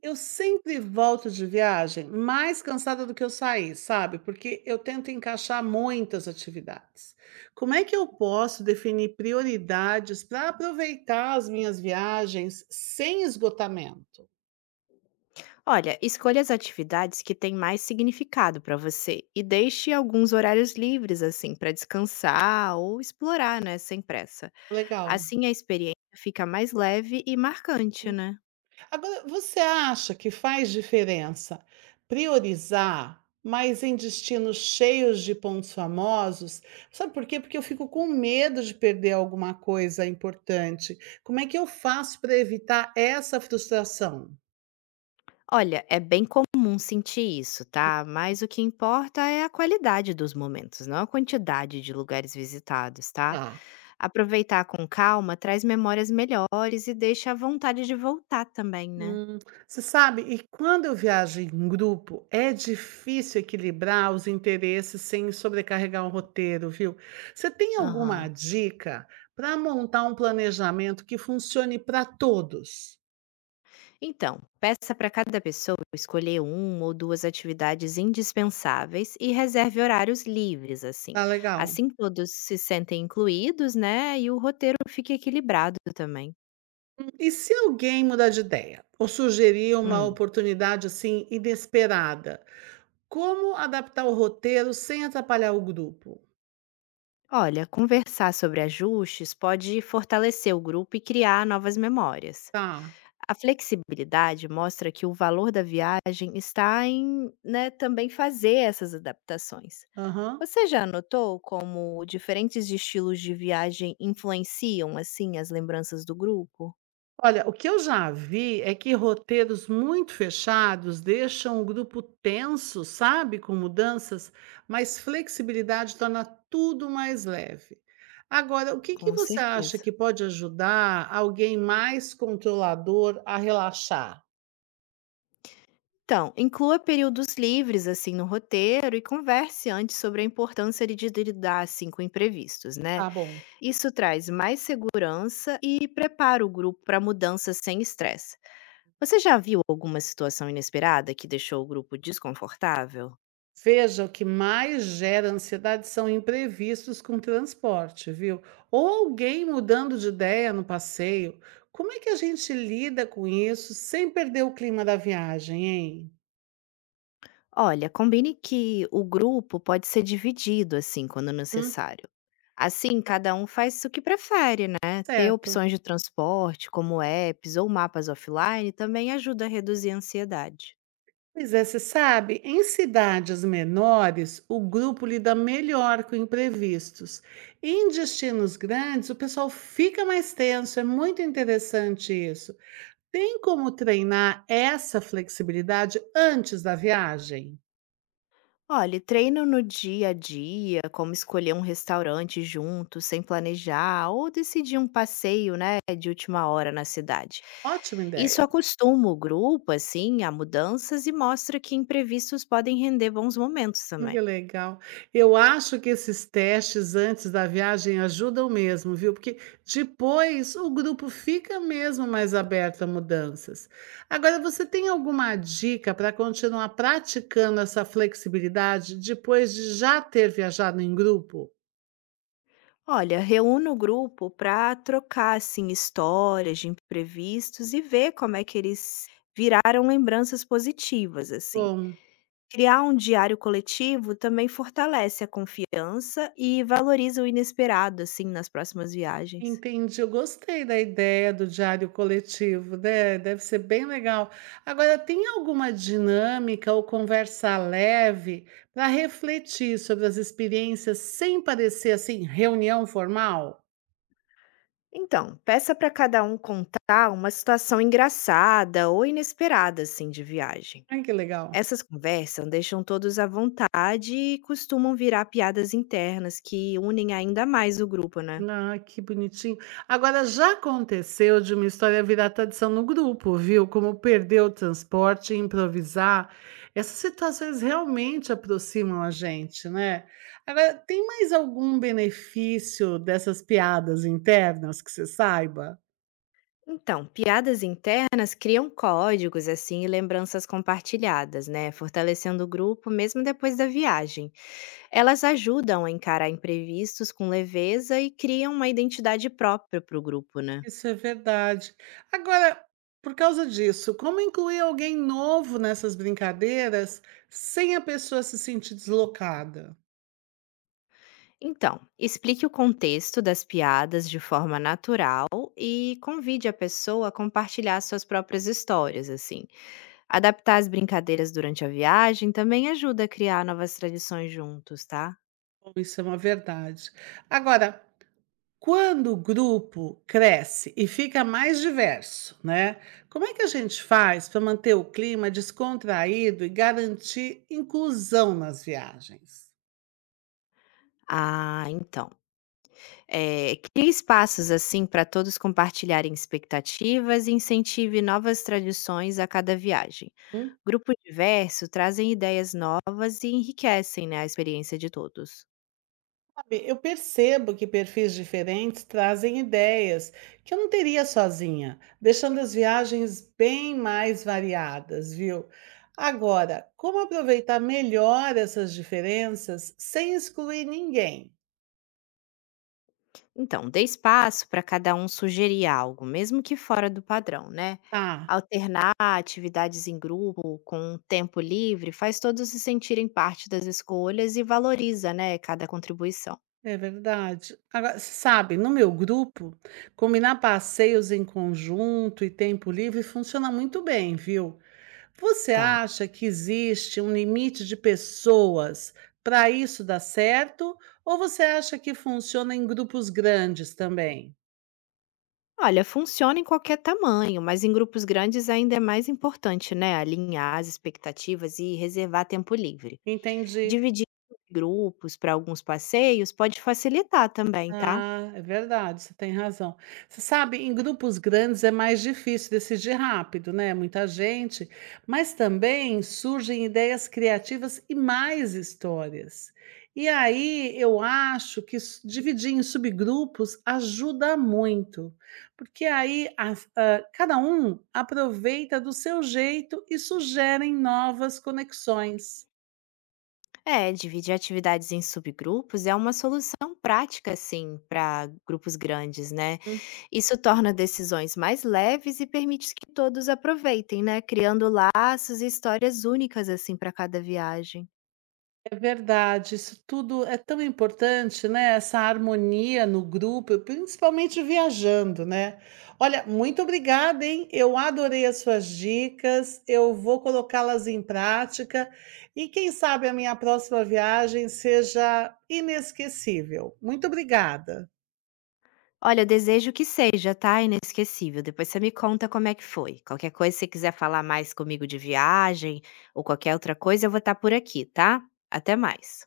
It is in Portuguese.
Eu sempre volto de viagem mais cansada do que eu saí, sabe? Porque eu tento encaixar muitas atividades. Como é que eu posso definir prioridades para aproveitar as minhas viagens sem esgotamento? Olha, escolha as atividades que têm mais significado para você e deixe alguns horários livres, assim, para descansar ou explorar, né, sem pressa. Legal. Assim a experiência fica mais leve e marcante, né? Agora, você acha que faz diferença priorizar, mas em destinos cheios de pontos famosos? Sabe por quê? Porque eu fico com medo de perder alguma coisa importante. Como é que eu faço para evitar essa frustração? Olha, é bem comum sentir isso, tá? Mas o que importa é a qualidade dos momentos, não a quantidade de lugares visitados, tá? Aproveitar com calma traz memórias melhores e deixa a vontade de voltar também, né? Hum, você sabe, e quando eu viajo em grupo, é difícil equilibrar os interesses sem sobrecarregar o roteiro, viu? Você tem alguma Aham. dica para montar um planejamento que funcione para todos? Então, peça para cada pessoa escolher uma ou duas atividades indispensáveis e reserve horários livres, assim. Tá legal. Assim todos se sentem incluídos, né? E o roteiro fica equilibrado também. E se alguém mudar de ideia ou sugerir uma Hum. oportunidade assim inesperada, como adaptar o roteiro sem atrapalhar o grupo? Olha, conversar sobre ajustes pode fortalecer o grupo e criar novas memórias. Tá. A flexibilidade mostra que o valor da viagem está em né, também fazer essas adaptações. Aham. Você já notou como diferentes estilos de viagem influenciam, assim, as lembranças do grupo? Olha, o que eu já vi é que roteiros muito fechados deixam o grupo tenso, sabe, com mudanças, mas flexibilidade torna tudo mais leve. Agora, o que que Com você acha certeza. que pode ajudar alguém mais controlador a relaxar? Então, inclua períodos livres, assim, no roteiro e converse antes sobre a importância de lidar, assim, com imprevistos, né? Tá bom. Isso traz mais segurança e prepara o grupo para mudanças sem estresse. Você já viu alguma situação inesperada que deixou o grupo desconfortável? Veja, o que mais gera ansiedade são imprevistos com transporte, viu? Ou alguém mudando de ideia no passeio. Como é que a gente lida com isso sem perder o clima da viagem, hein? Olha, combine que o grupo pode ser dividido, assim, quando Hum, necessário. Assim, cada um faz o que prefere, né? Ter Certo. opções de transporte, como apps ou mapas offline, também ajuda a reduzir a ansiedade. Pois é, você sabe, em cidades menores, o grupo lida melhor com imprevistos. Em destinos grandes, o pessoal fica mais tenso, é muito interessante isso. Tem como treinar essa flexibilidade antes da viagem? Olha, e treino no dia a dia, como escolher um restaurante junto, sem planejar, ou decidir um passeio, né, de última hora na cidade. Ótima Isso ideia. acostuma o grupo, assim, a mudanças e mostra que imprevistos podem render bons momentos Que também. legal. Eu acho que esses testes antes da viagem ajudam mesmo, viu? Porque depois o grupo fica mesmo mais aberto a mudanças. Agora, você tem alguma dica para continuar praticando essa flexibilidade depois de já ter viajado em grupo? Olha, reúna o grupo para trocar assim histórias de imprevistos e ver como é que eles viraram lembranças positivas assim. Bom. Criar um diário coletivo também fortalece a confiança e valoriza o inesperado assim nas próximas viagens. Entendi, eu gostei da ideia do diário coletivo, né, deve ser bem legal. Agora, tem alguma dinâmica ou conversa leve para refletir sobre as experiências sem parecer assim reunião formal? Então, peça para cada um contar uma situação engraçada ou inesperada assim de viagem. Ai, que legal. Essas conversas deixam todos à vontade e costumam virar piadas internas que unem ainda mais o grupo, né? Ah, que bonitinho. Agora, já aconteceu de uma história virar tradição no grupo, viu? Como perder o transporte, improvisar. Essas situações realmente aproximam a gente, né? Agora, tem mais algum benefício dessas piadas internas que você saiba? Então, piadas internas criam códigos assim e lembranças compartilhadas, né? Fortalecendo o grupo mesmo depois da viagem. Elas ajudam a encarar imprevistos com leveza e criam uma identidade própria para o grupo, né? Isso é verdade. Agora, por causa disso, como incluir alguém novo nessas brincadeiras sem a pessoa se sentir deslocada? Então, explique o contexto das piadas de forma natural e convide a pessoa a compartilhar suas próprias histórias, assim. Adaptar as brincadeiras durante a viagem também ajuda a criar novas tradições juntos, tá? Bom, isso é uma verdade. Agora, quando o grupo cresce e fica mais diverso, né? Como é que a gente faz para manter o clima descontraído e garantir inclusão nas viagens? Ah, então. Crie espaços, assim, para todos compartilharem expectativas e incentive novas tradições a cada viagem. Hum? Grupo diverso trazem ideias novas e enriquecem, né, a experiência de todos. Sabe, eu percebo que perfis diferentes trazem ideias que eu não teria sozinha, deixando as viagens bem mais variadas, viu? Agora, como aproveitar melhor essas diferenças sem excluir ninguém? Então, dê espaço para cada um sugerir algo, mesmo que fora do padrão, né? Tá, Alternar atividades em grupo com tempo livre faz todos se sentirem parte das escolhas e valoriza, né, cada contribuição. é verdade. Agora, sabe, no meu grupo, combinar passeios em conjunto e tempo livre funciona muito bem, viu? Você Tá. acha que existe um limite de pessoas para isso dar certo? Ou você acha que funciona em grupos grandes também? Olha, funciona em qualquer tamanho, mas em grupos grandes ainda é mais importante, né? Alinhar as expectativas e reservar tempo livre. Entendi. Dividir grupos para alguns passeios pode facilitar também, tá? Ah, é verdade, você tem razão. Você sabe, em grupos grandes é mais difícil decidir rápido, né? Muita gente, mas também surgem ideias criativas e mais histórias. E aí eu acho que dividir em subgrupos ajuda muito, porque aí cada um aproveita do seu jeito e sugerem novas conexões. É, dividir atividades em subgrupos é uma solução prática, sim, para grupos grandes, né? Isso torna decisões mais leves e permite que todos aproveitem, né? Criando laços e histórias únicas, assim, para cada viagem. É verdade, isso tudo é tão importante, né? Essa harmonia no grupo, principalmente viajando, né? Olha, muito obrigada, hein? Eu adorei as suas dicas, eu vou colocá-las em prática e quem sabe a minha próxima viagem seja inesquecível. Muito obrigada. Olha, eu desejo que seja, tá, inesquecível. Depois você me conta como é que foi. Qualquer coisa, se você quiser falar mais comigo de viagem ou qualquer outra coisa, eu vou estar por aqui, tá? Até mais.